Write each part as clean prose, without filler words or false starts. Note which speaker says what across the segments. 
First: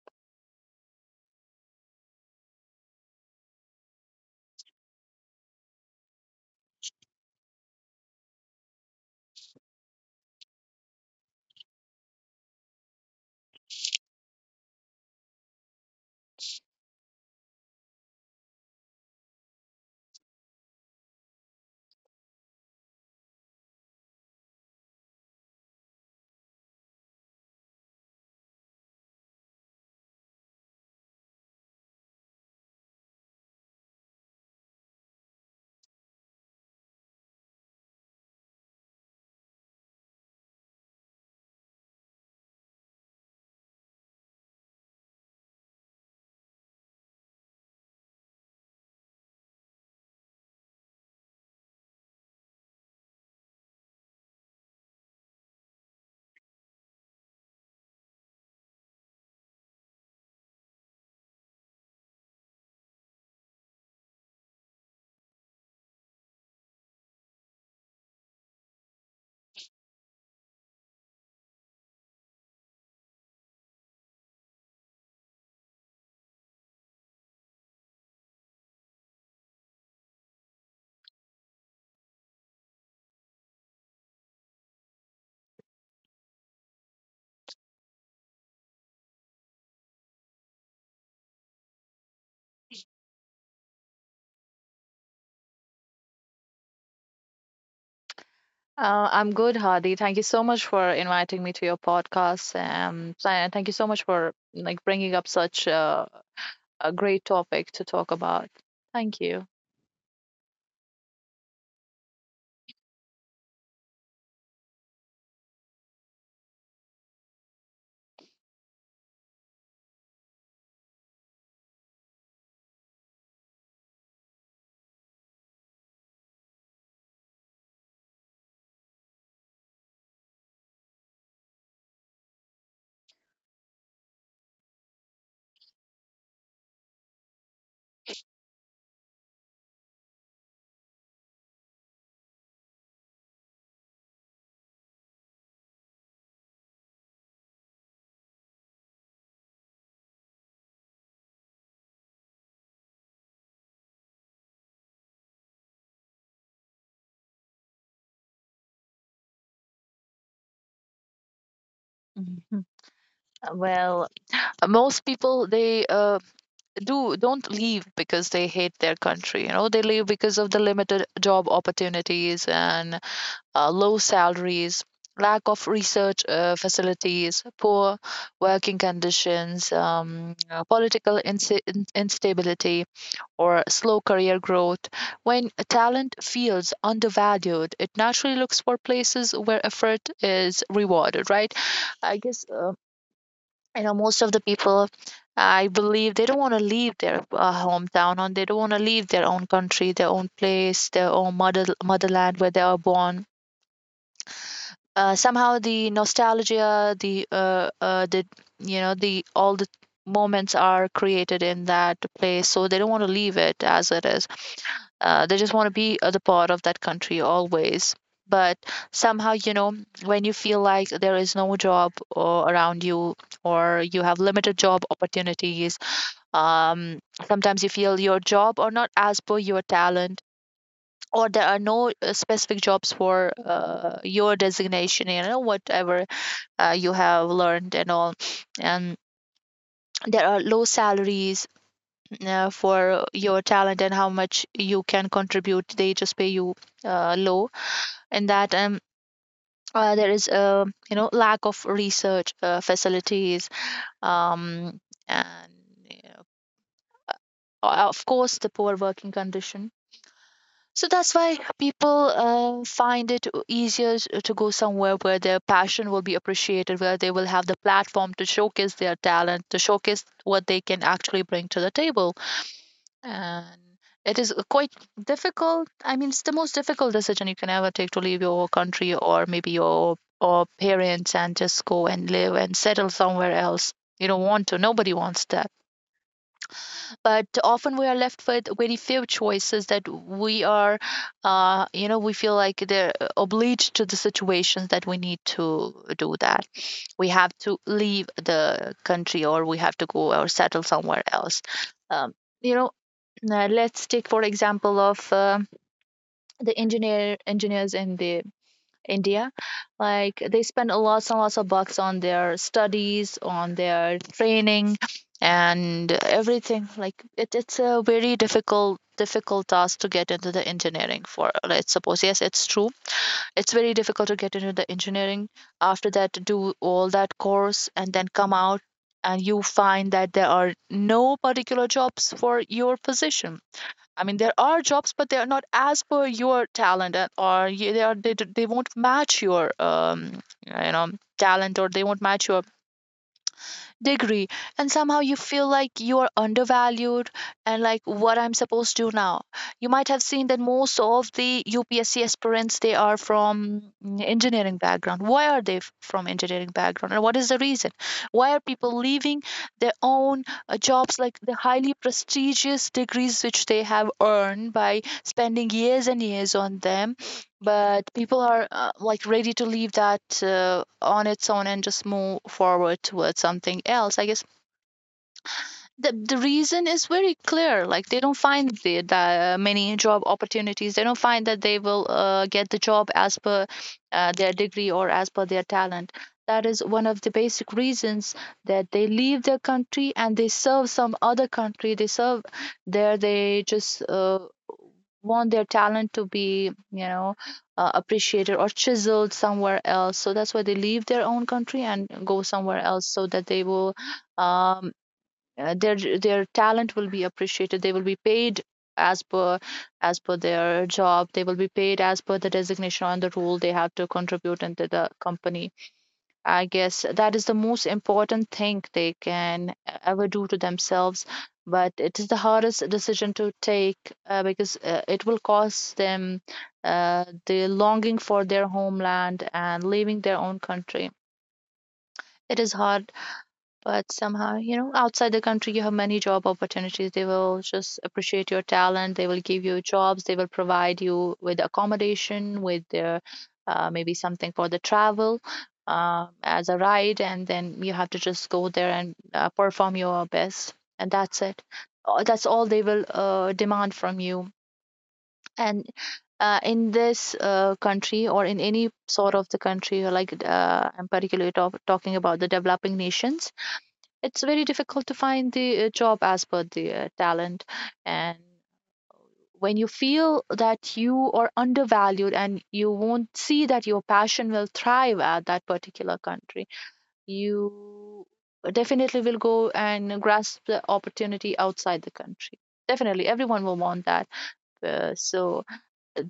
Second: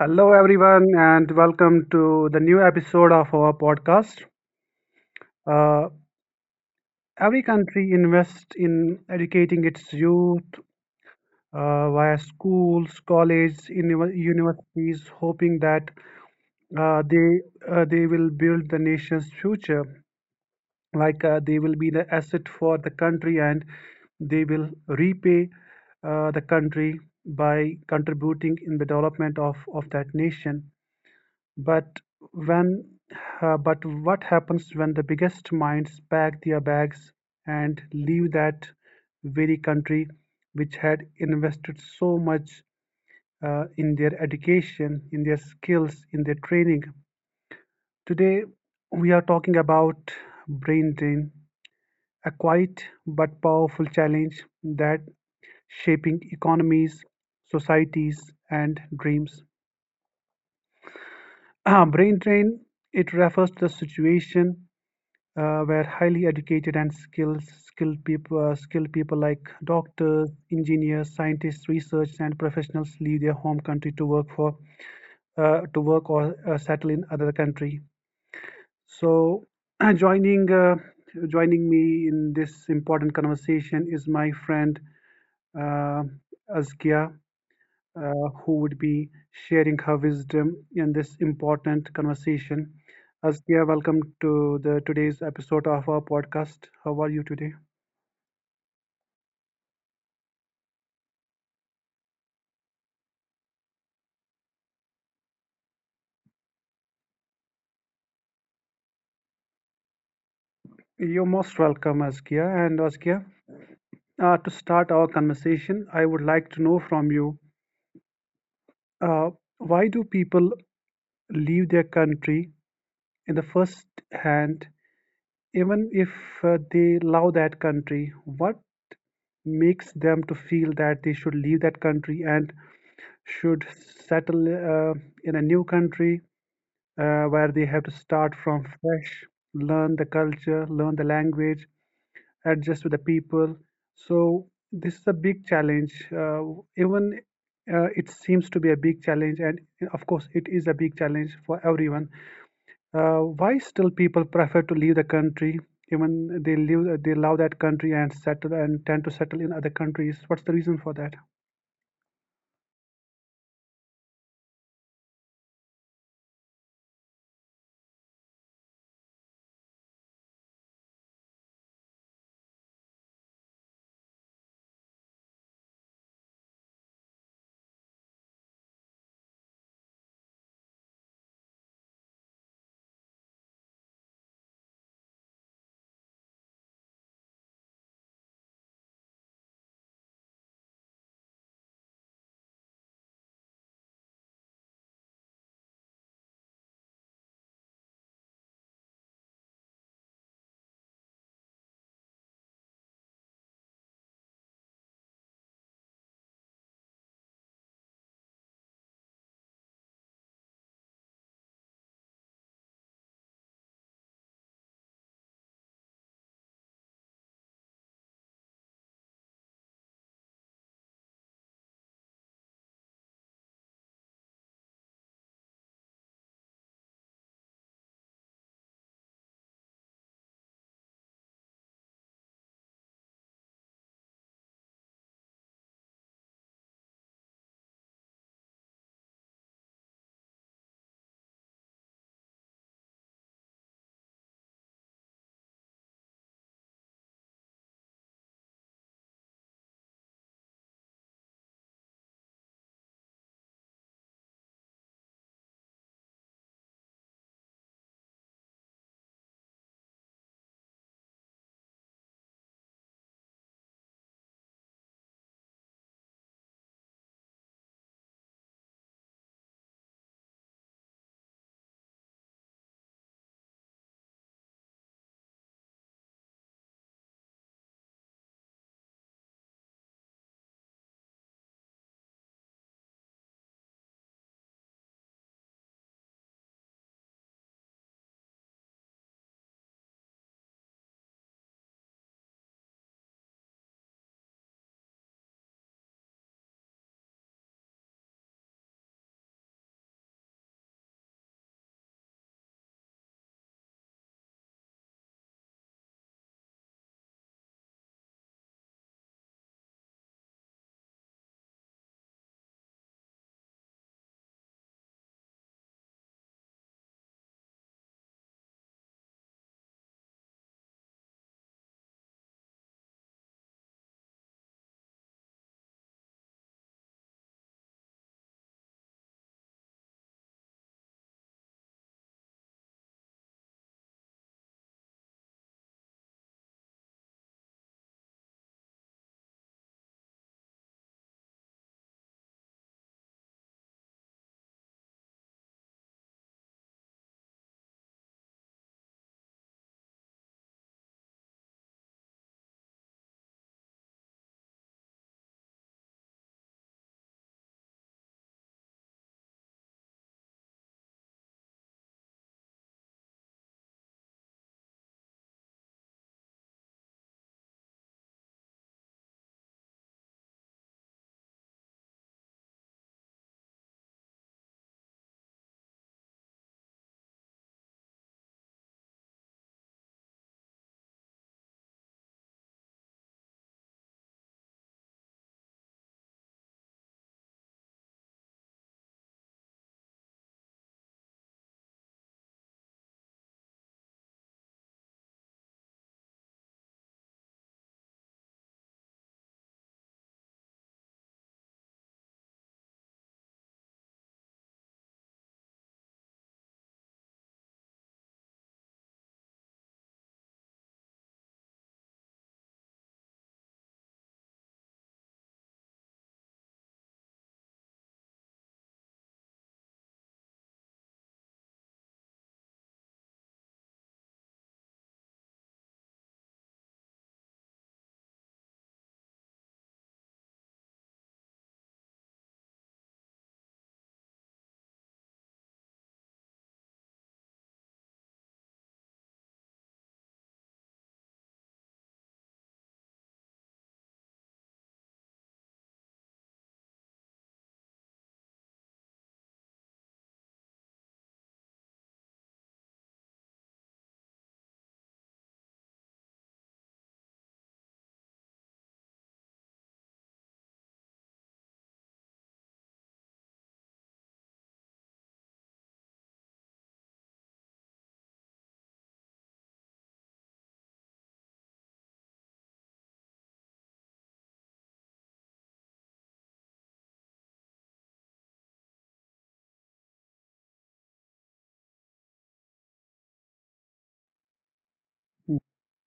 Speaker 1: Hello, everyone, and welcome to the new episode of our podcast. Uh, every country invests in educating its youth via schools, colleges, universities, hoping that uh, they they will build the nation's future. Like, they will be the asset for the country, and they will repay the country by contributing in the development of that nation. But when but what happens when the biggest minds pack their bags and leave that very country which had invested so much in their education, in their skills, in their training? Today, we are talking about brain drain, a quiet but powerful challenge that shaping economies, societies, and dreams. Brain drain, it refers to the situation where highly educated and skilled people like doctors, engineers, scientists, researchers, and professionals leave their home country to work or settle in other country. So, joining uh, joining me in this important conversation is my friend uh, Azkia, who would be sharing her wisdom in this important conversation. Askia, welcome to the today's episode of our podcast. How are you today?
Speaker 2: I'm good, Hadi. Thank you so much for inviting me to your podcast, and thank you so much for like bringing up such a great topic to talk about. Thank you.
Speaker 1: You're most welcome, Askia. And Askia, to start our conversation, I would like to know from you, uh, why do people leave their country in the first hand, even if they love that country? What makes them to feel that they should leave that country and should settle in a new country where they have to start from fresh, learn the culture, learn the language, adjust with the people. So this is a big challenge. Even, it seems to be a big challenge, and of course, it is a big challenge for everyone. Why still people prefer to leave the country? Even they leave, they love that country and settle and tend to settle in other countries. What's the reason for that?
Speaker 2: Mhm. Well, most people they do don't leave because they hate their country. You know, they leave because of the limited job opportunities and low salaries, lack of research facilities, poor working conditions, political insi in instability or slow career growth. When talent feels undervalued, it naturally looks for places where effort is rewarded, right? I guess, you know, most of the people, I believe, they don't want to leave their hometown, and they don't want to leave their own country, their own place, their own motherland, where they are born. Somehow the nostalgia, the you know the all the moments are created in that place, so they don't want to leave it as it is. They just want to be the part of that country always, but somehow, you know, when you feel like there is no job or around you, or you have limited job opportunities, um, sometimes you feel your job or not as per your talent, or there are no specific jobs for your designation, you know, whatever you have learned and all, and there are low salaries for your talent, and how much you can contribute they just pay you low. In that there is a, lack of research facilities, um and, you know, of course, the poor working condition. So that's why people find it easier to go somewhere where their passion will be appreciated, where they will have the platform to showcase their talent, to showcase what they can actually bring to the table. And it is quite difficult. I mean, it's the most difficult decision you can ever take, to leave your country or maybe your or parents and just go and live and settle somewhere else. You don't want to. Nobody wants that, but often we are left with very few choices, that we are, we feel like they're obliged to the situations, that we need to do that, we have to leave the country or we have to go or settle somewhere else. um, you know let's take for example of the engineer engineers in the India. Like, they spend a lots and lots of bucks on their studies, on their training, and everything. Like, it's a very difficult task to get into the engineering. For let's suppose, yes, it's true, it's very difficult to get into the engineering, after that do all that course and then come out and you find that there are no particular jobs for your position. I mean, there are jobs, but they are not as per your talent, and or y- they are they, d- they won't match your you know talent, or they won't match your degree, and somehow you feel like you are undervalued. And like, what I'm supposed to do now? You might have seen that most of the UPSC aspirants, they are from engineering background. Why are they from engineering background, and what is the reason why are people leaving their own jobs, like the highly prestigious degrees which they have earned by spending years and years on them, but people are like ready to leave that on its own and just move forward towards something else? I guess the reason is very clear, like they don't find the many job opportunities, they don't find that they will get the job as per their degree or as per their talent. That is one of the basic reasons that they leave their country and they serve some other country. They serve there. They just want their talent to be, appreciated or chiseled somewhere else. So that's why they leave their own country and go somewhere else, so that they will, um, their talent will be appreciated, they will be paid as per, as per their job, they will be paid as per the designation and the rule they have to contribute into the company. I guess that is the most important thing they can ever do to themselves. But it is the hardest decision to take, because it will cost them the longing for their homeland and leaving their own country. It is hard, but somehow, you know, outside the country, you have many job opportunities. They will just appreciate your talent. They will give you jobs. They will provide you with accommodation, with their, maybe something for the travel, as a ride. And then you have to just go there and perform your best. And that's it. That's all they will demand from you. And in this country, or in any sort of the country, like, I'm particularly talking about the developing nations. It's very difficult to find the job as per the talent. And when you feel that you are undervalued, and you won't see that your passion will thrive at that particular country, you definitely will go and grasp the opportunity outside the country. Definitely everyone will want that. So
Speaker 1: Hmm.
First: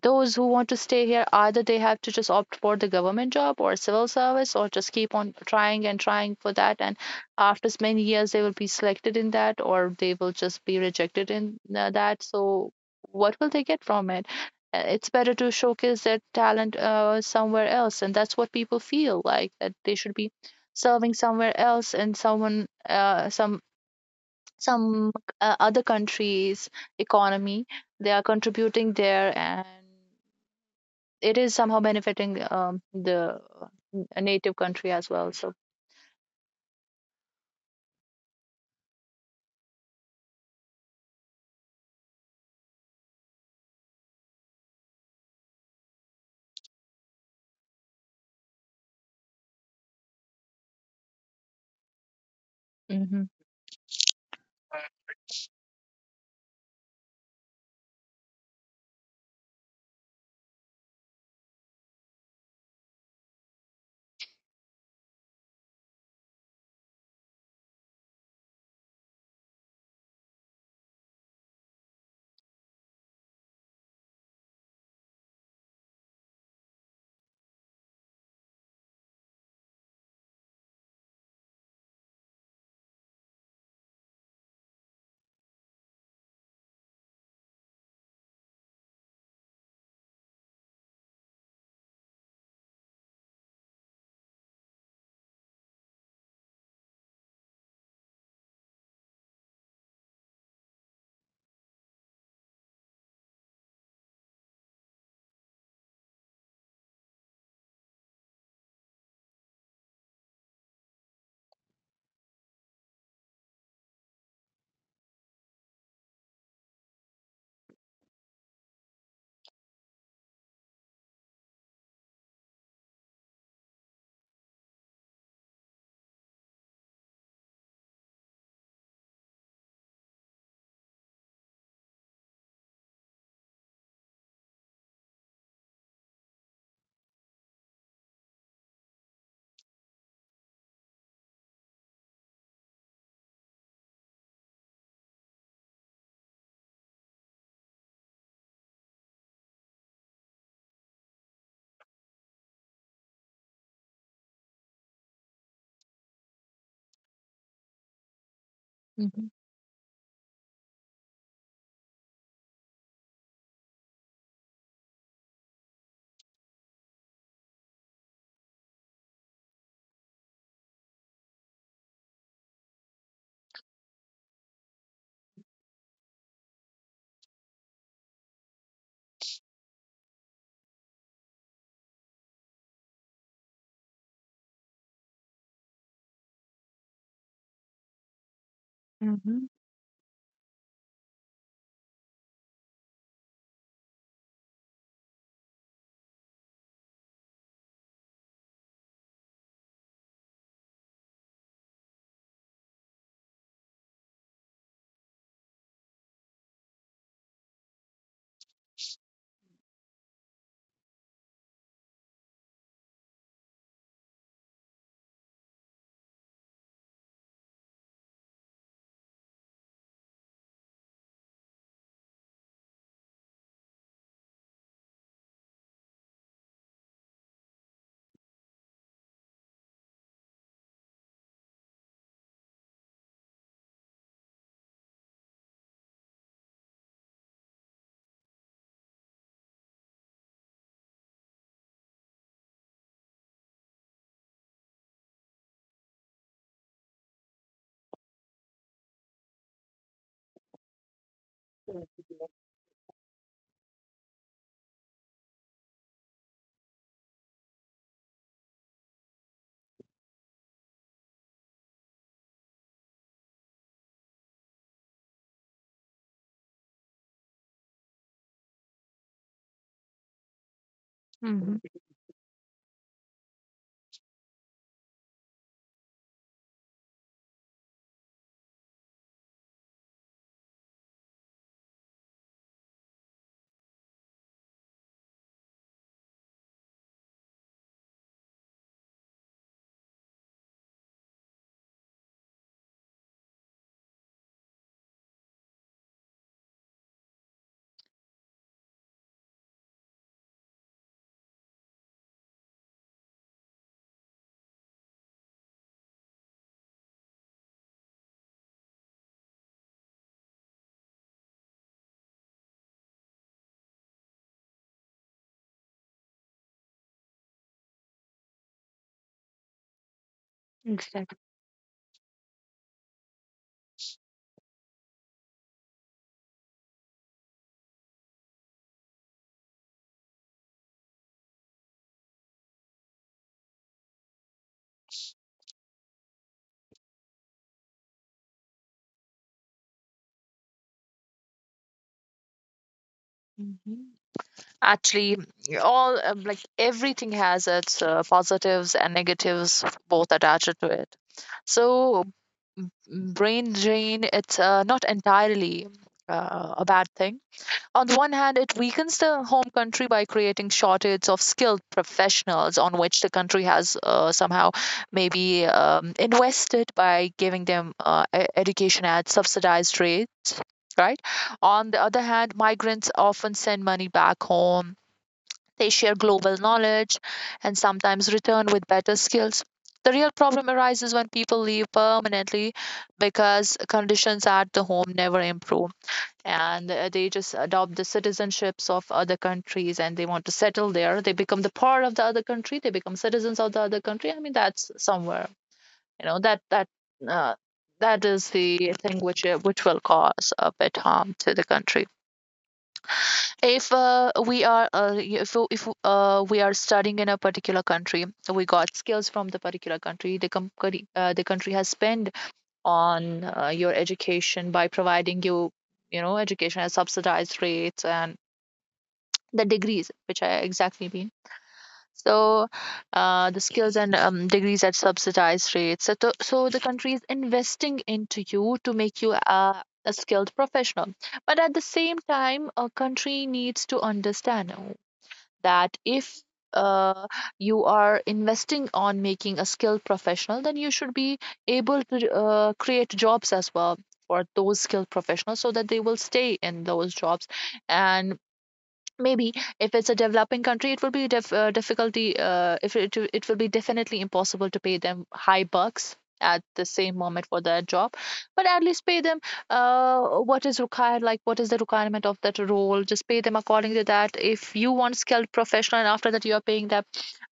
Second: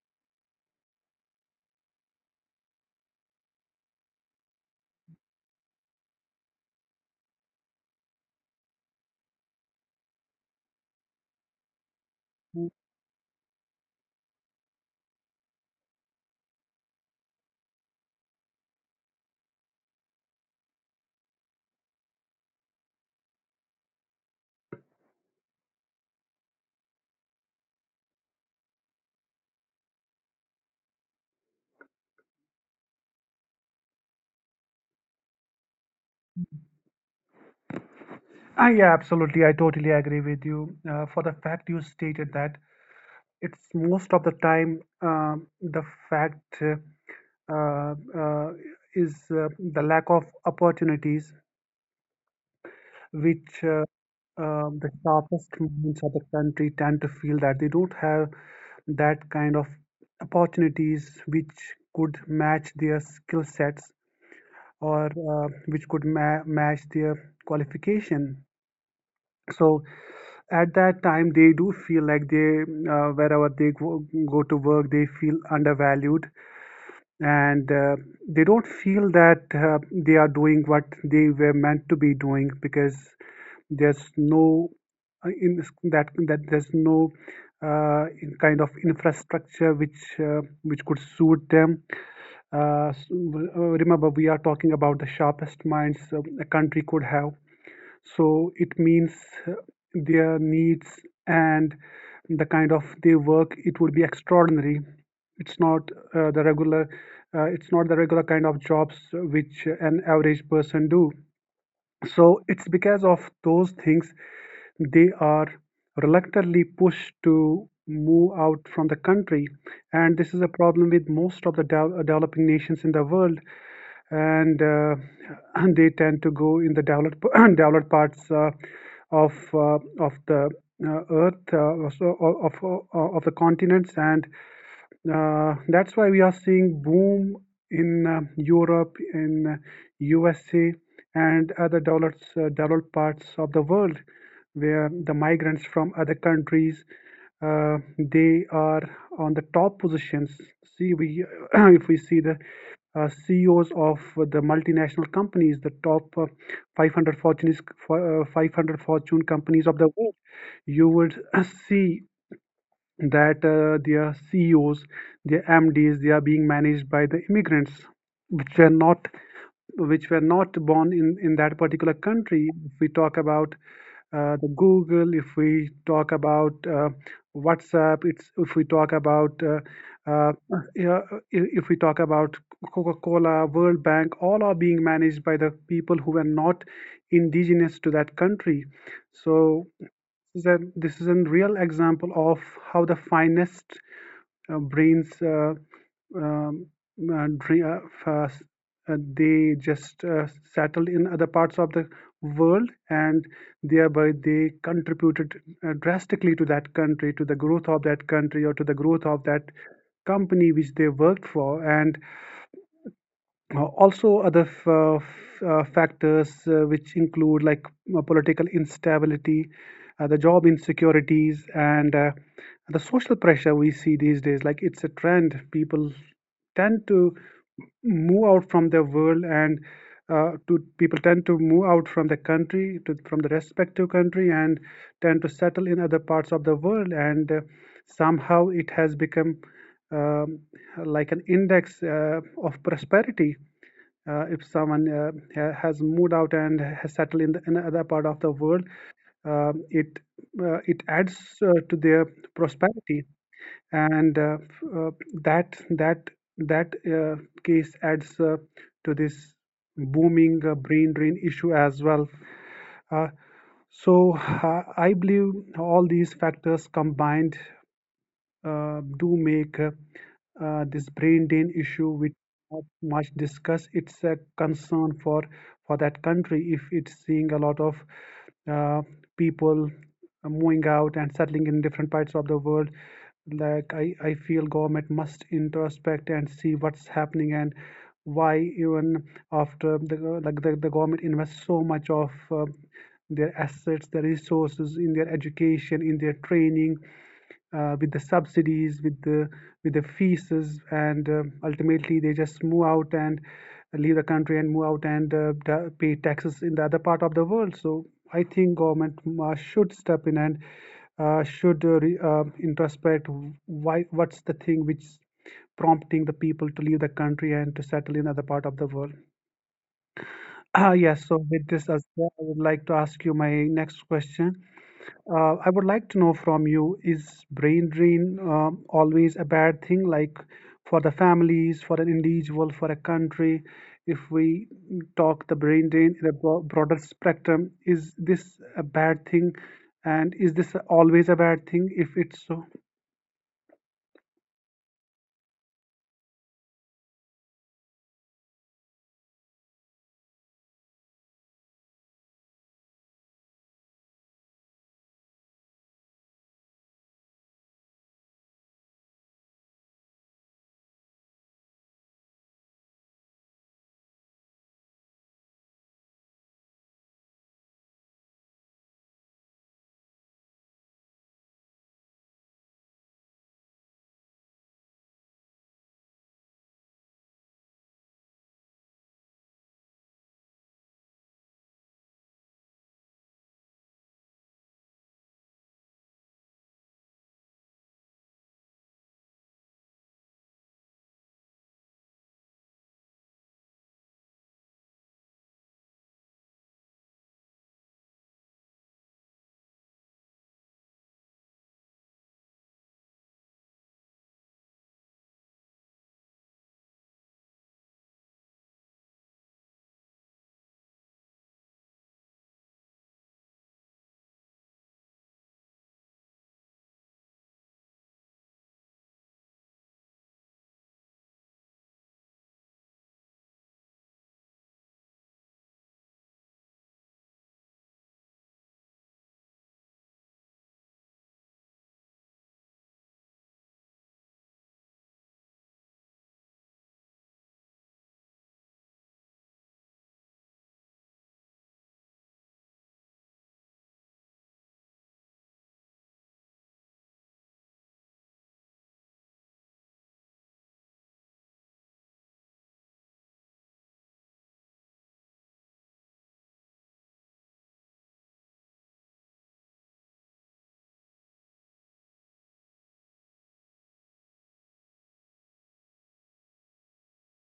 Speaker 2: those who want to stay here, either they have to just opt for the government job or civil service, or just keep on trying and trying for that, and after many years they will be selected in that, or they will just be rejected in that. So what will they get from it? It's better to showcase their talent somewhere else, and that's what people feel like, that they should be serving somewhere else, and some other countries' economy they are contributing there, and it is somehow benefiting the native country as well. So.
Speaker 1: Ah, yeah, absolutely. I totally agree with you. For the fact you stated that it's most of the time the fact uh, uh, is the lack of opportunities,
Speaker 2: Hmm,
Speaker 1: which the sharpest minds of the country tend to feel that they don't have that kind of opportunities which could match their skill sets or which could match their qualification. So at that time they do feel like they wherever they go, go to work they feel undervalued and they don't feel that they are doing what they were meant to be doing because there's no in that that there's no in kind of infrastructure which could suit them. Remember, we are talking about the sharpest minds a country could have, so it means uh, their needs and the kind of they work it would be extraordinary. it's not uh, the regular it's not the regular kind of jobs which an average person do. So it's because of those things they are reluctantly pushed to move out from the country, and this is a problem with most of the developing nations in the world. And they tend to go in the developed developed parts of uh, of the earth, so of the continents, and that's why we are seeing boom in Europe, in USA, and other developed parts of the world, where the migrants from other countries, they are on the top positions. See, we if we see the CEOs of the multinational companies, the top uh, 500 Fortune is- uh, 500 Fortune
Speaker 2: hmm.
Speaker 1: companies of the world, you would see that their CEOs, their MDs, they are being managed by the immigrants, which were not which were not born in that particular country. If we talk about the Google, if we talk about WhatsApp, it's if we talk about uh, yeah, if we talk about Coca-Cola, World Bank, all are being managed by the people who were not indigenous to that country.
Speaker 2: Mm-hmm.
Speaker 1: So this is a real example of how the finest brains um, uh, uh, they just settled in other parts of the world, and thereby they contributed drastically to that country, to the growth of that country, or to the growth of that company which they worked for. And also other factors which include like political instability, the job insecurities, and the social pressure we see these days, like it's a trend. People tend to move out from their world and to people tend to move out from the country to from the respective country and tend to settle in other parts of the world. And somehow it has become um, like an index of prosperity. If someone has moved out and has settled in, in another part of the world, um, it it adds to their prosperity, and that that that case adds to this booming brain drain issue as well. Uh, so, I believe all these factors combined do make this brain drain
Speaker 2: Mm-hmm.
Speaker 1: issue, which not much discussed. It's a concern for that country if it's seeing a lot of uh, people moving out and settling in different parts of the world. Like I feel government must introspect and see what's happening and why even after the the government invests so much of their assets, their resources in their education, in their training, with the subsidies, with the fees, and ultimately they just move out and leave the country and move out and pay taxes in the other part of the world. So I think government should step in and should introspect why what's the thing which prompting the people to leave the country and to settle in other part of the world. Ah,
Speaker 2: Exactly.
Speaker 1: yes. So with this, as well, I would like to ask you my next question. I would like to know from you, is brain drain always a bad thing, like for the families, for an individual, for a country? If we talk the brain drain in a broader spectrum, is this a bad thing? And is this always a bad thing if it's so?
Speaker 2: Mm-hmm. Actually, all, like everything has its positives and negatives, both attached to it. So, brain drain, it's not entirely a bad thing. On the one hand, it weakens the home country by creating shortage of skilled professionals, on which the country has somehow maybe invested by giving them education at subsidized rates, right? On the other hand, migrants often send money back home. They share global knowledge and sometimes return with better skills. The real problem arises when people leave permanently because conditions at the home never improve, and they just adopt the citizenships of other countries, and they want to settle there. They become the part of the other country, they become citizens of the other country. I mean, that's somewhere, you know, uh, that is the thing which will cause a bit harm to the country. If uh, we are uh, if, if uh, we are studying in a particular country, we got skills from the particular country, the country has spent on your education by providing you, you know education at subsidized rates, and the degrees which I exactly mean. So, the skills and, degrees at subsidized rates. So the country is investing into you to make you a skilled professional. But at the same time, a country needs to understand that if, uh, you are investing on making a skilled professional, then you should be able to create jobs as well for those skilled professionals, so that they will stay in those jobs. And maybe, if it's a developing country, it will be difficulty, if it will be definitely impossible to pay them high bucks at the same moment for their job, but at least pay them what is required, like what is the requirement of that role. Just pay them according to that. If you want skilled professional and after that you are paying them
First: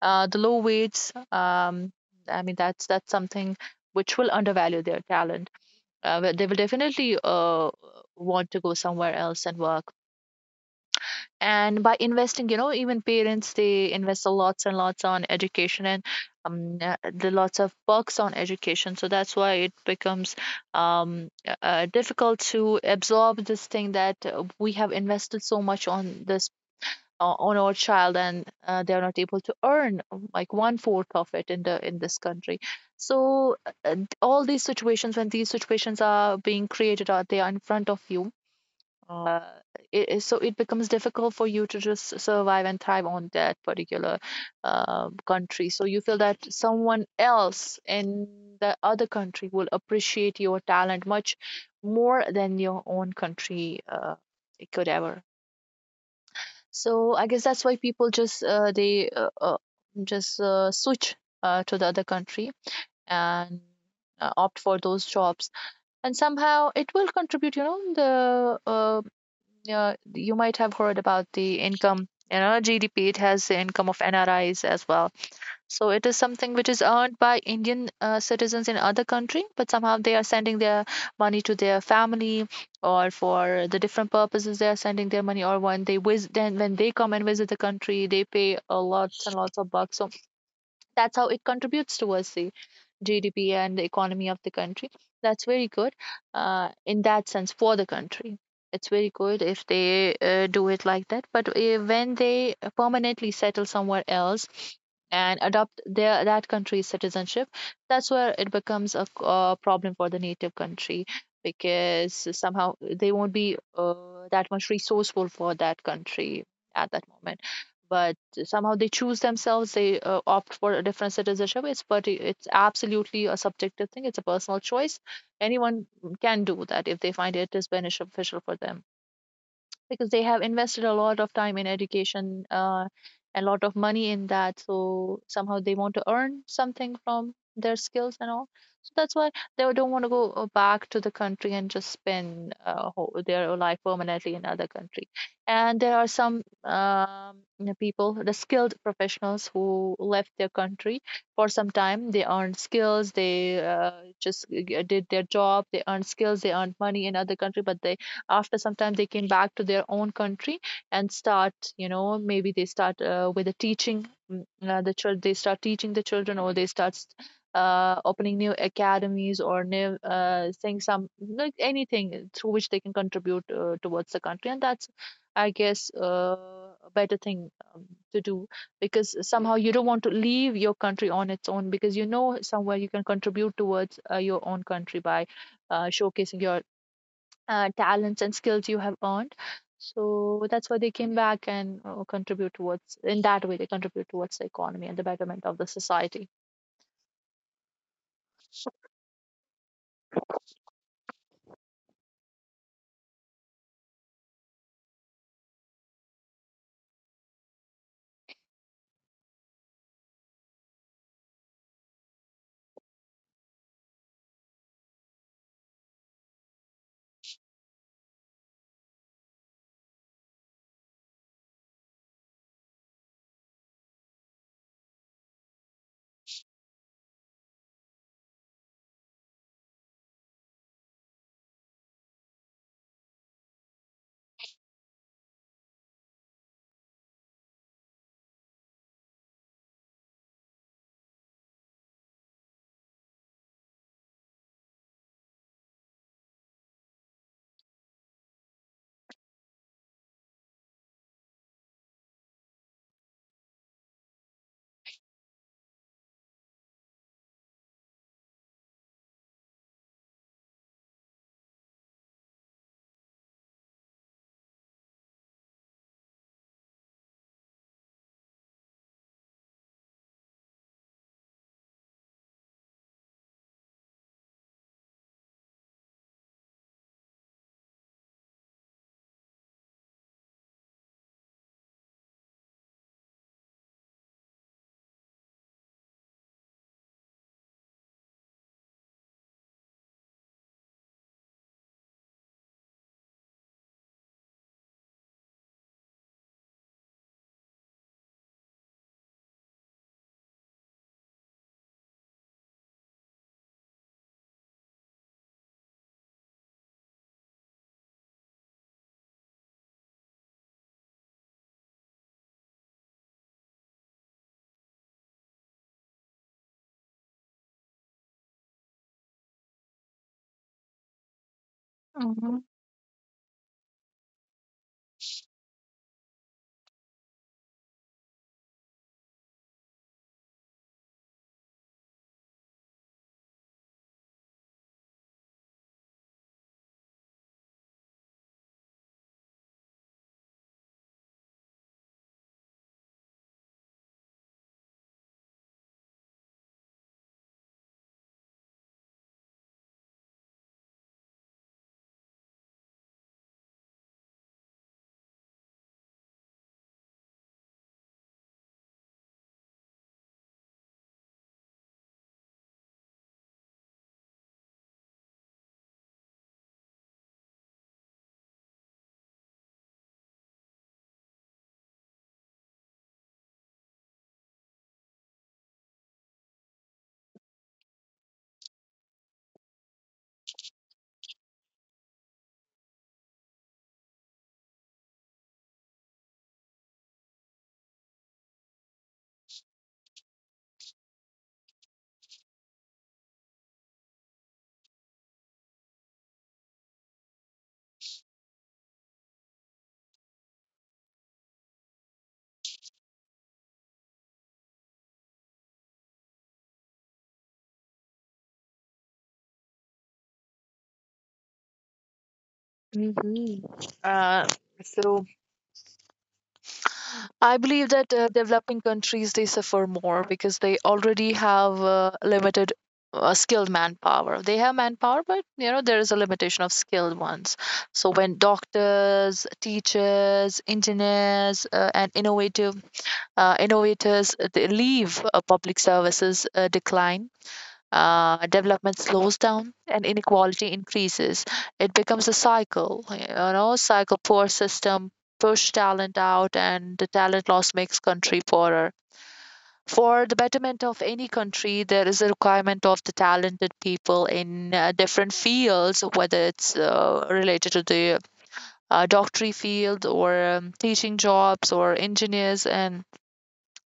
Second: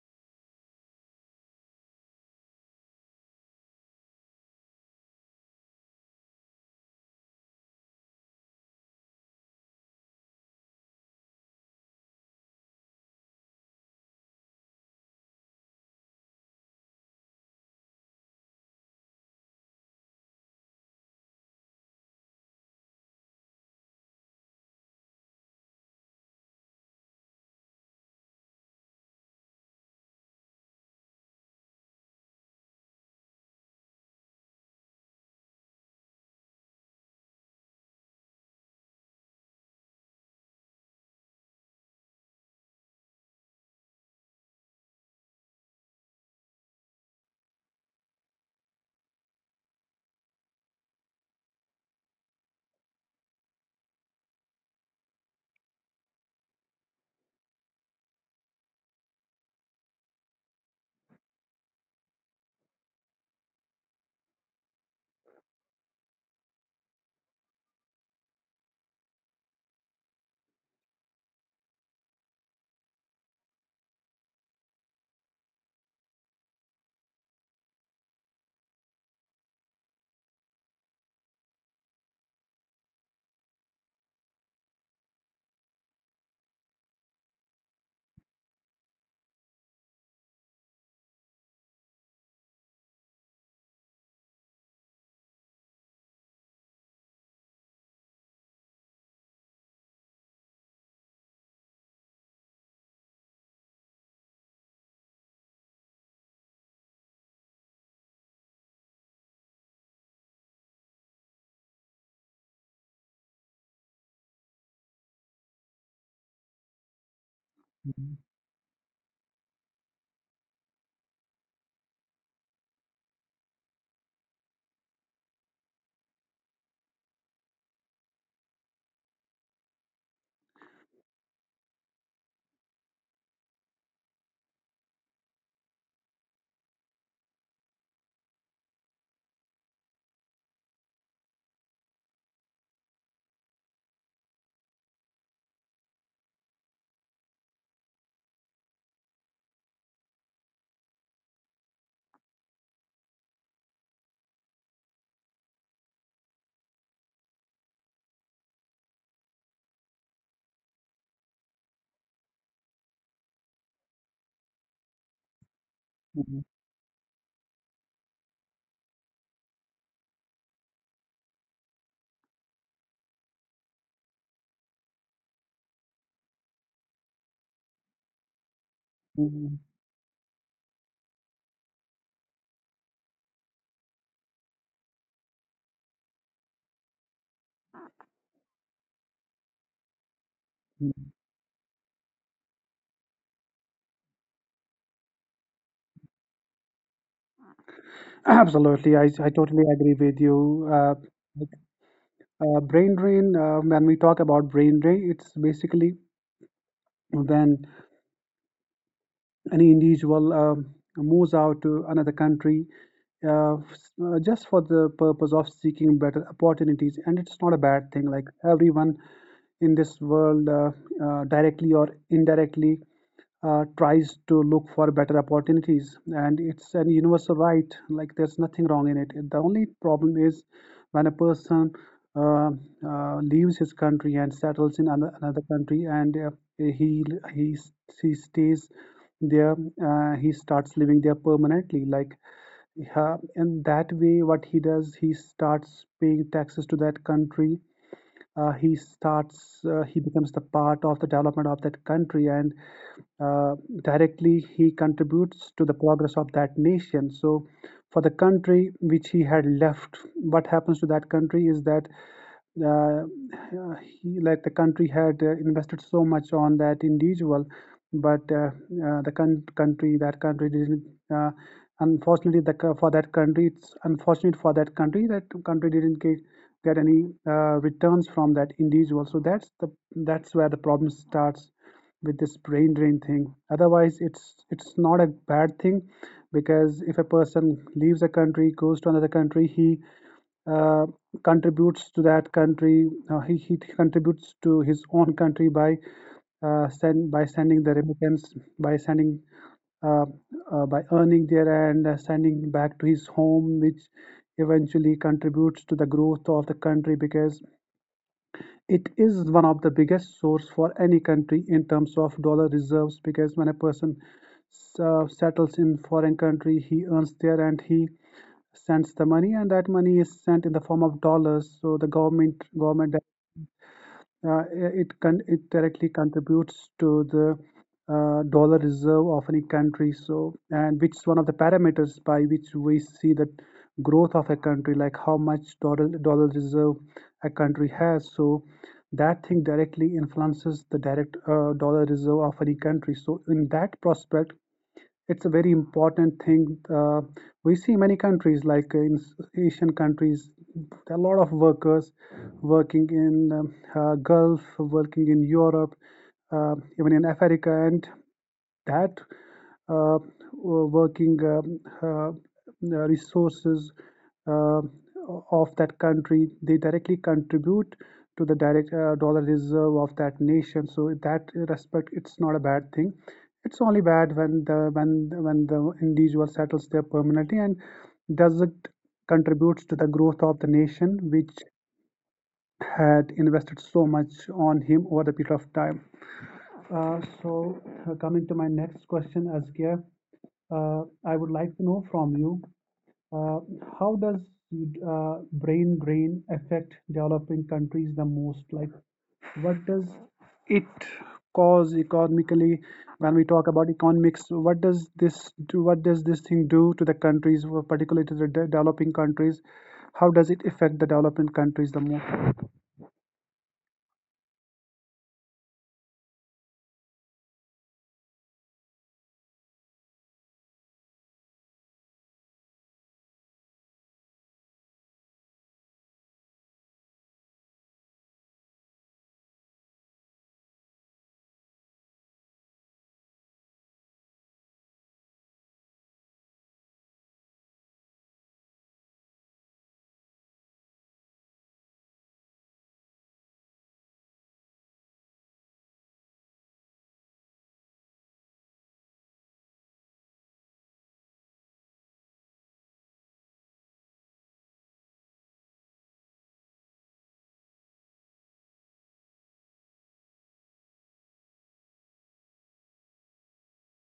Speaker 2: the low wage, I mean, that's something which will undervalue their talent. But they will definitely want to go somewhere else and work. And by investing, even parents, they invest a lots and lots on education, and, the lots of perks on education. So that's why it becomes difficult to absorb this thing, that we have invested so much on this, on our child, and they are not able to earn, like, one fourth of it in the in this country. So, all these situations, when these situations are being created or they are in front of you, uh, so it becomes difficult for you to just survive and thrive on that particular country. So you feel that someone else in the other country will appreciate your talent much more than your own country it could ever. So I guess that's why people just they just switch to the other country and opt for those jobs, and somehow it will contribute, you know the you might have heard about the income, gdp. It has the income of nris as well, so it is something which is earned by indian citizens in other country, but somehow they are sending their money to their family or for the different purposes they are sending their money. Or when they visit, then when they come and visit the country, they pay a lots and lots of bucks, so that's how it contributes towards the GDP and the economy of the country. That's very good in that sense for the country. It's very good if they do it like that. But when they permanently settle somewhere else and adopt their that country's citizenship, that's where it becomes a, a problem for the native country, because somehow they won't be that much resourceful for that country at that moment. But somehow they choose themselves, they opt for a different citizenship. It's, but it's absolutely a subjective thing. It's a personal choice. Anyone can do that if they find it is beneficial for them, because they have invested a lot of time in education, a lot of money in that, so somehow they want to earn something from their skills and all. So that's why they don't want to go back to the country and just spend whole, their life permanently in other country. And there are some you know, people, the skilled professionals who left their country for some time. They earned skills, they just did their job, they earned skills, they earned money in other country, but they, after some time, they came back to their own country and start, you know, maybe they start with the teaching, the child, they start teaching the
Speaker 1: Mhm,
Speaker 2: children, or they start opening new academies or new things, some, like anything through which they can contribute towards the country. And that's, I guess, a better thing to do,
Speaker 1: mhm,
Speaker 2: because
Speaker 1: mhm,
Speaker 2: somehow you don't want to leave your country on its own, because you know somewhere you can contribute towards your own country by showcasing your talents and skills you have earned. So that's why they
Speaker 1: mhm.
Speaker 2: came back and contribute towards, in that way, they contribute towards the economy and the betterment of the society.
Speaker 1: Absolutely, I totally agree with you. Brain drain, when we talk about brain drain, it's basically when any individual moves out to another country uh, just for the purpose of seeking better opportunities. And it's not a bad thing, like everyone in this world directly or indirectly tries to look for better opportunities, and it's an universal right. Like there's nothing wrong in it. The only problem is when a person uh, leaves his country and settles in another country, and he he s- he stays there. He starts living there permanently. Like in that way what he does, he starts paying taxes to that country. He becomes the part of the development of that country, and uh, directly he contributes to the progress of that nation. So for the country which he had left, what happens to that country is that uh, uh, like the country had invested so much on that individual, but country, that country didn't. Uh, Unfortunately, for that country, it's unfortunate for that country didn't get any returns from that individual. So that's the that's where the problem starts with this brain drain thing. Otherwise, it's not a bad thing because if a person leaves a country, goes to another country, he uh, contributes to that country. He contributes to his own country by by sending the remittance, by sending uh, by earning there and sending back to his home, which eventually contributes to the growth of the country, because it is one of the biggest source for any country in terms of dollar reserves. Because when a person settles in foreign country, he earns there and he sends the money, and that money is sent in the form of dollars. So the government
Speaker 2: Mhm.
Speaker 1: government uh, it it directly contributes to the dollar reserve of any country. So, and which is one of the parameters by which we see the growth of a country, like how much dollar reserve a country has. So that thing directly influences the direct dollar reserve of any country. So in that prospect it's a very important thing. We see many countries like in Asian countries, there are a lot of workers working in Gulf, working in Europe, even in Africa, and that uh, working resources uh, of that country. They directly contribute to the direct dollar reserve of that nation. So in that respect, it's not a bad thing. It's only bad when the individual settles there permanently and doesn't contribute to the growth of the nation, which had invested so much on him over the period of time. So, coming to my next question, Azkia, I would like to know from you, uh, how does brain drain affect developing countries the most? Like, what does it cause economically when we talk about economics? What does this do? What does this thing do to the countries, particularly to the developing countries? How does it affect the developing countries the
Speaker 2: Mm-hmm. Uh, so I believe that developing countries, they suffer more because they already have limited skilled manpower. They have manpower, but you know there is a limitation of skilled ones. So when doctors, teachers, engineers, and innovative innovators they leave, public services decline, development slows down, and inequality increases. It becomes a cycle, you know, cycle. Poor system push talent out, and the talent loss makes country poorer. For the betterment of any country, there is a requirement of the talented people in different fields, whether it's related to the doctorate field, or teaching jobs, or engineers, and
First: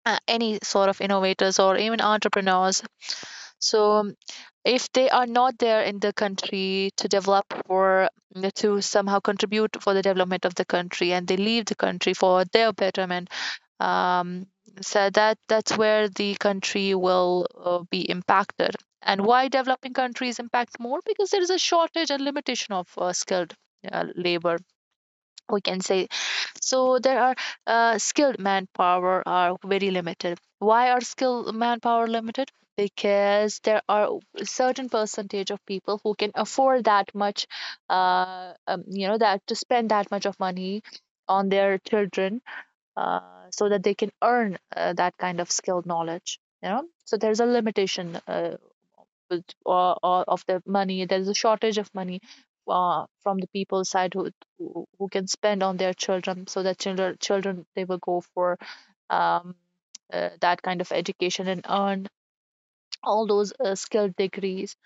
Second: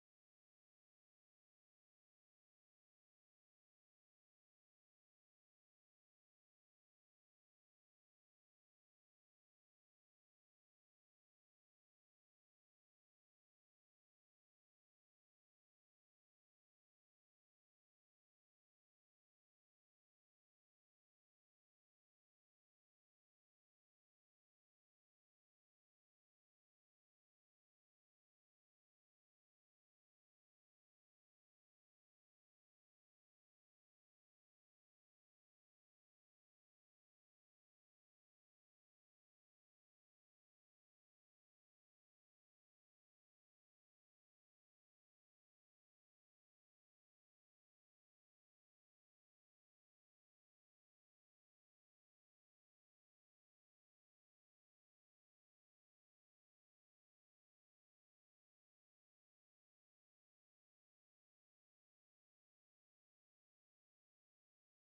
Speaker 2: any sort of innovators or even entrepreneurs. So if they are not there in the country to develop for, to somehow contribute for the development of the country, and they leave the country for their betterment, um, so that, that's where the country will be impacted. And why developing countries impact more? Because there is a shortage and limitation of skilled labor, we can say. So there are skilled manpower are very limited. Why are skilled manpower limited? Because there are a certain percentage of people who can afford that much, you know, that to spend that much of money on their children uh, so that they can earn that kind of skilled knowledge, you know. So there's a limitation or of the money. There's a shortage of money from the people's side who, who can spend on their children, so that children they will go for um, that kind of education and earn all those skilled degrees.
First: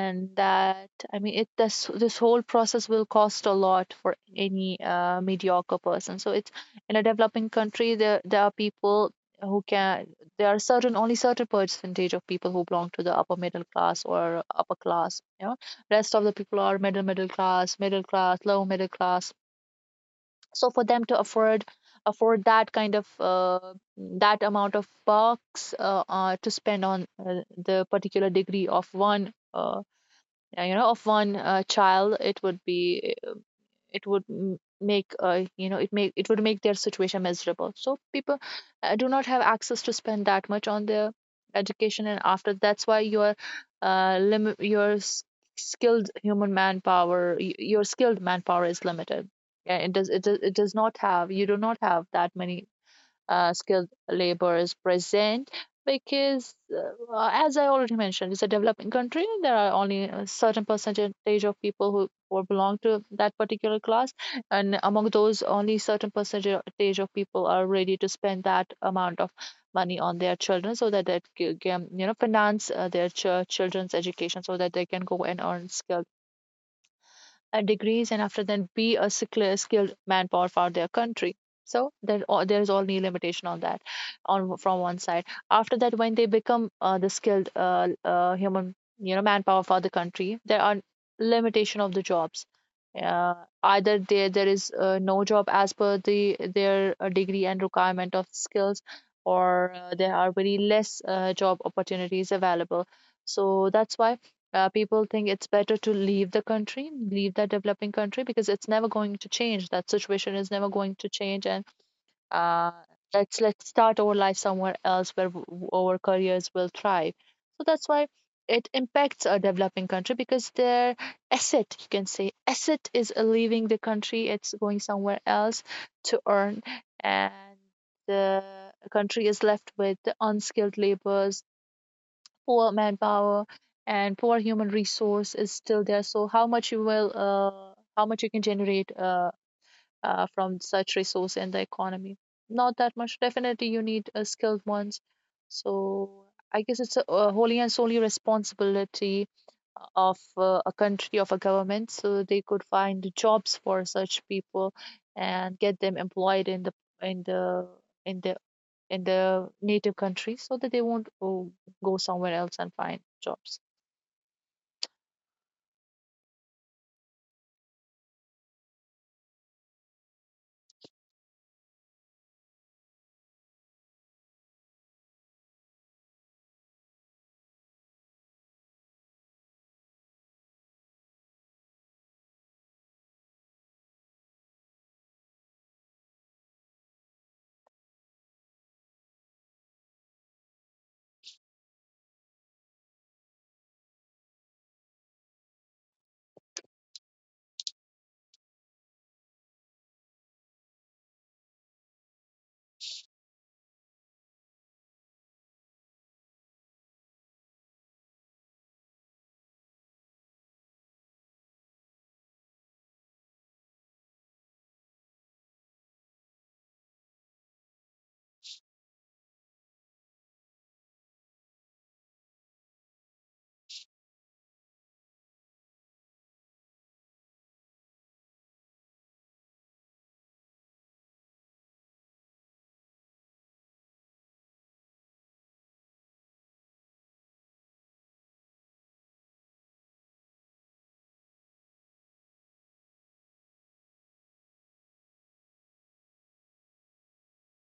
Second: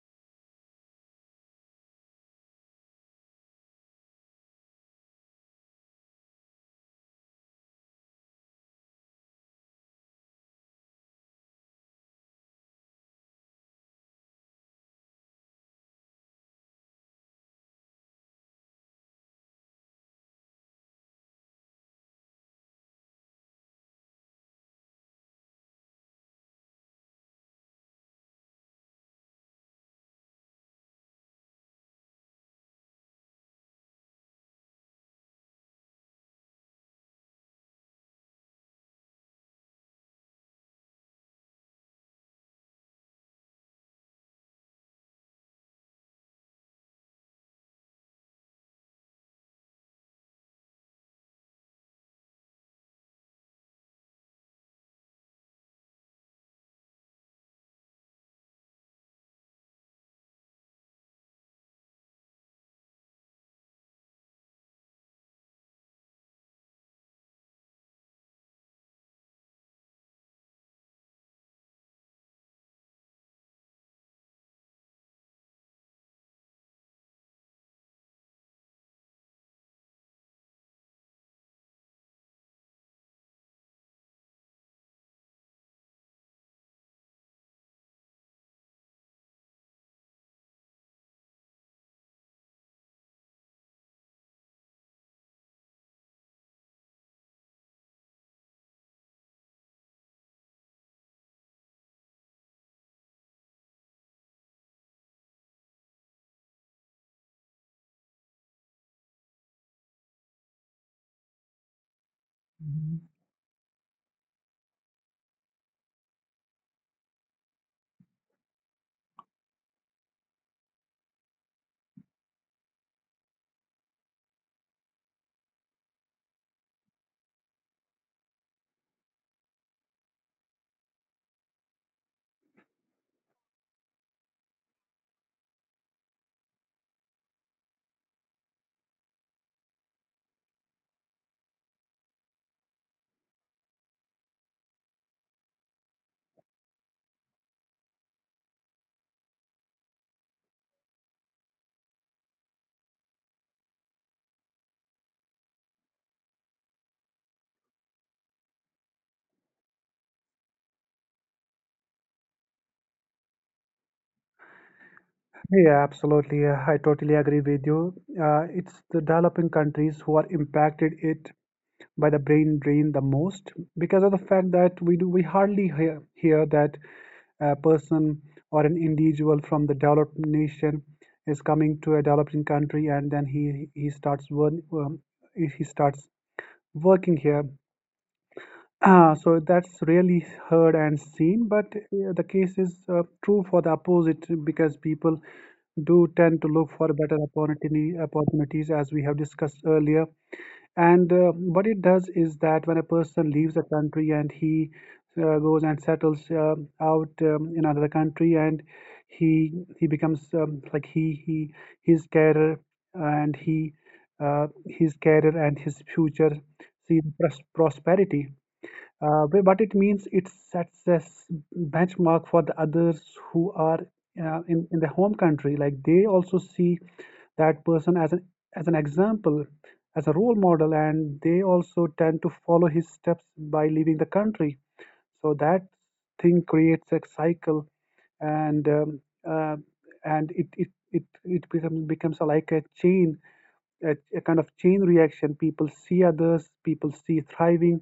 Speaker 2: And that, I mean, it this this whole process will cost a lot for any mediocre person. So it's, in a developing country, there are people who can, there are certain, only certain percentage of people who belong to the upper middle class or upper class, you know. Rest of the people are middle class, middle class, low middle class. So for them to afford that kind of that amount of bucks to spend on the particular degree of one you know, of one child, it would be, it would make, you know, it make, it would make their situation miserable. So people do not have access to spend that much on their education. And after, that's why your uh, lim- your s- skilled human manpower, your skilled manpower is limited. Yeah, it does it does not have, you do not have that many skilled labor is present, because, as I already mentioned, it's a developing country. There are only a certain percentage of people who belong to that particular class, and among those, only certain percentage of people are ready to spend that amount of money on their children so that they can, you know, finance children's education, so that they can go and earn skilled degrees, and after, then be a skilled manpower for their country. So there, there is only limitation on that, on from one side. After that, when they become the skilled human, you know, manpower for the country, there are limitation of the jobs. uh, Either there, there is no job as per the their degree and requirement of skills, or there are very less job opportunities available. So that's why people think it's better to leave the country, leave that developing country, because it's never going to change. That situation is never going to change, and uh,
Speaker 1: most?
Speaker 2: let's start our life somewhere else where our careers will thrive. So that's why it impacts a developing country, because their asset, you can say, asset is leaving the country. It's going somewhere else to earn, and the country is left with the unskilled laborers, poor manpower, and poor human resource is still there. So how much you will, how much you can generate from such resource in the economy? Not that much. Definitely, you need skilled ones. So I guess it's a wholly and solely responsibility of a country, of a government, so they could find jobs for such people and get them employed in the, in the, in the, in the native country, so that they won't, go somewhere else and find jobs.
Speaker 1: Yeah, absolutely. I totally agree with you. It's the developing countries who are impacted it by the brain drain the most because of the fact that we hardly hear that a person or an individual from the developed nation is coming to a developing country and then he starts one he starts working here. Ah, so that's rarely heard and seen, but the case is true for the opposite because people do tend to look for better opportunities, as we have discussed earlier. And what it does is that when a person leaves a country and he goes and settles out in another country, and he he becomes like he his career and he his career and his future see prosperity, but it means it sets a benchmark for the others who are in the home country. Like they also see that person as an example, as a role model, and they also tend to follow his steps by leaving the country. So that thing creates a cycle, and um, uh, and it becomes like a chain, a kind of chain reaction. People see others, people see thriving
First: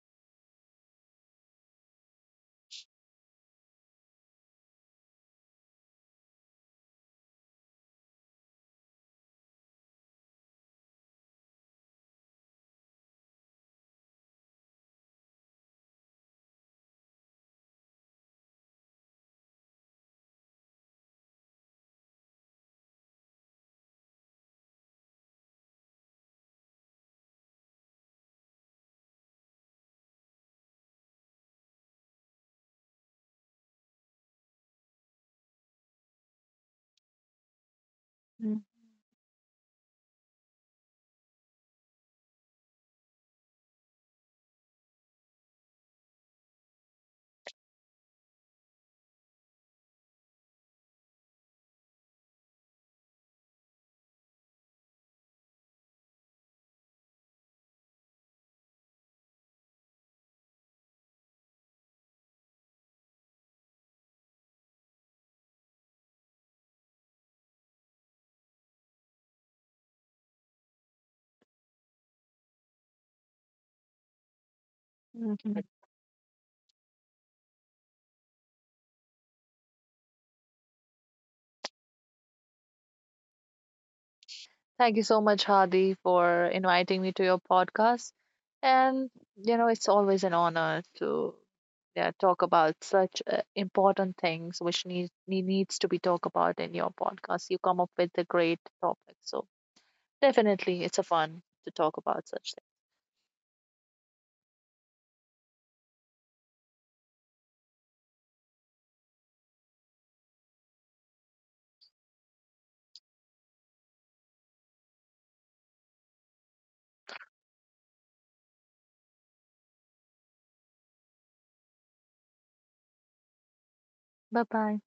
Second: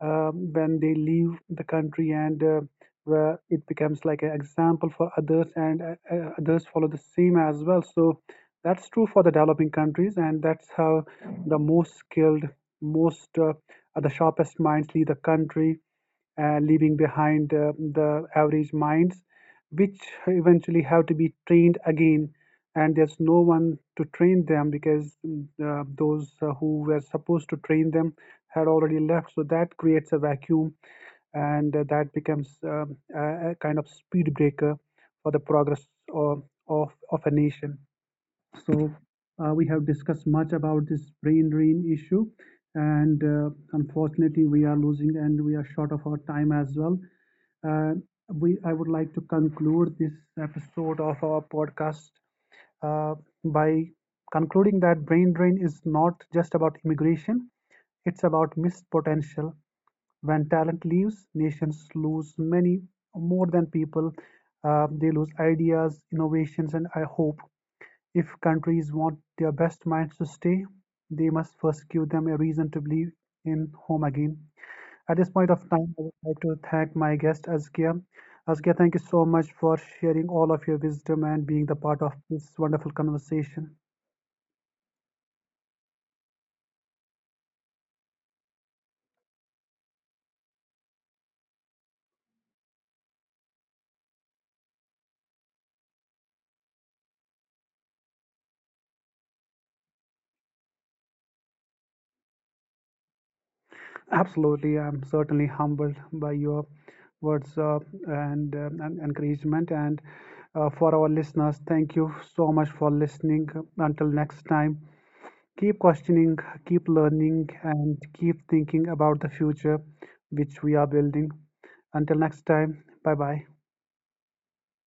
Speaker 1: when they leave the country, and where it becomes like an example for others, and others follow the same as well. So that's true for the developing countries, and that's how the most skilled, most are the sharpest minds leave the country, leaving behind the average minds, which eventually have to be trained again. And there's no one to train them because those who were supposed to train them had already left. So that creates a vacuum, and that becomes a kind of speed breaker for the progress of a nation.
Speaker 2: Mm,
Speaker 1: So we have discussed much about this brain drain issue, and unfortunately, we are losing and we are short of our time as well. Uh, we I would like to conclude this episode of our podcast uh, by concluding that brain drain is not just about immigration; it's about missed potential. When talent leaves, nations lose many more than people. They lose ideas, innovations, and I hope if countries want their best minds to stay, they must first give them a reason to believe in home again. At this point of
Speaker 2: mhm.
Speaker 1: time, I would like to thank my guest Azkia. Azkia, thank you so much for sharing all of your wisdom and being the part of this wonderful conversation.
Speaker 2: Thank you so much, Hadi, for inviting me to your podcast. And, you know, it's always an honor to, yeah, talk about such important things which need, needs to be talked about. In your podcast, you come up with a great topic, so definitely, it's a fun to talk about such things.
Speaker 1: Absolutely, I'm certainly humbled by your words and and encouragement. And for our listeners, thank you so much for listening. Until next time, keep questioning, keep learning, and keep thinking about the future which we are building. Until next time, bye bye.
Speaker 2: Bye bye.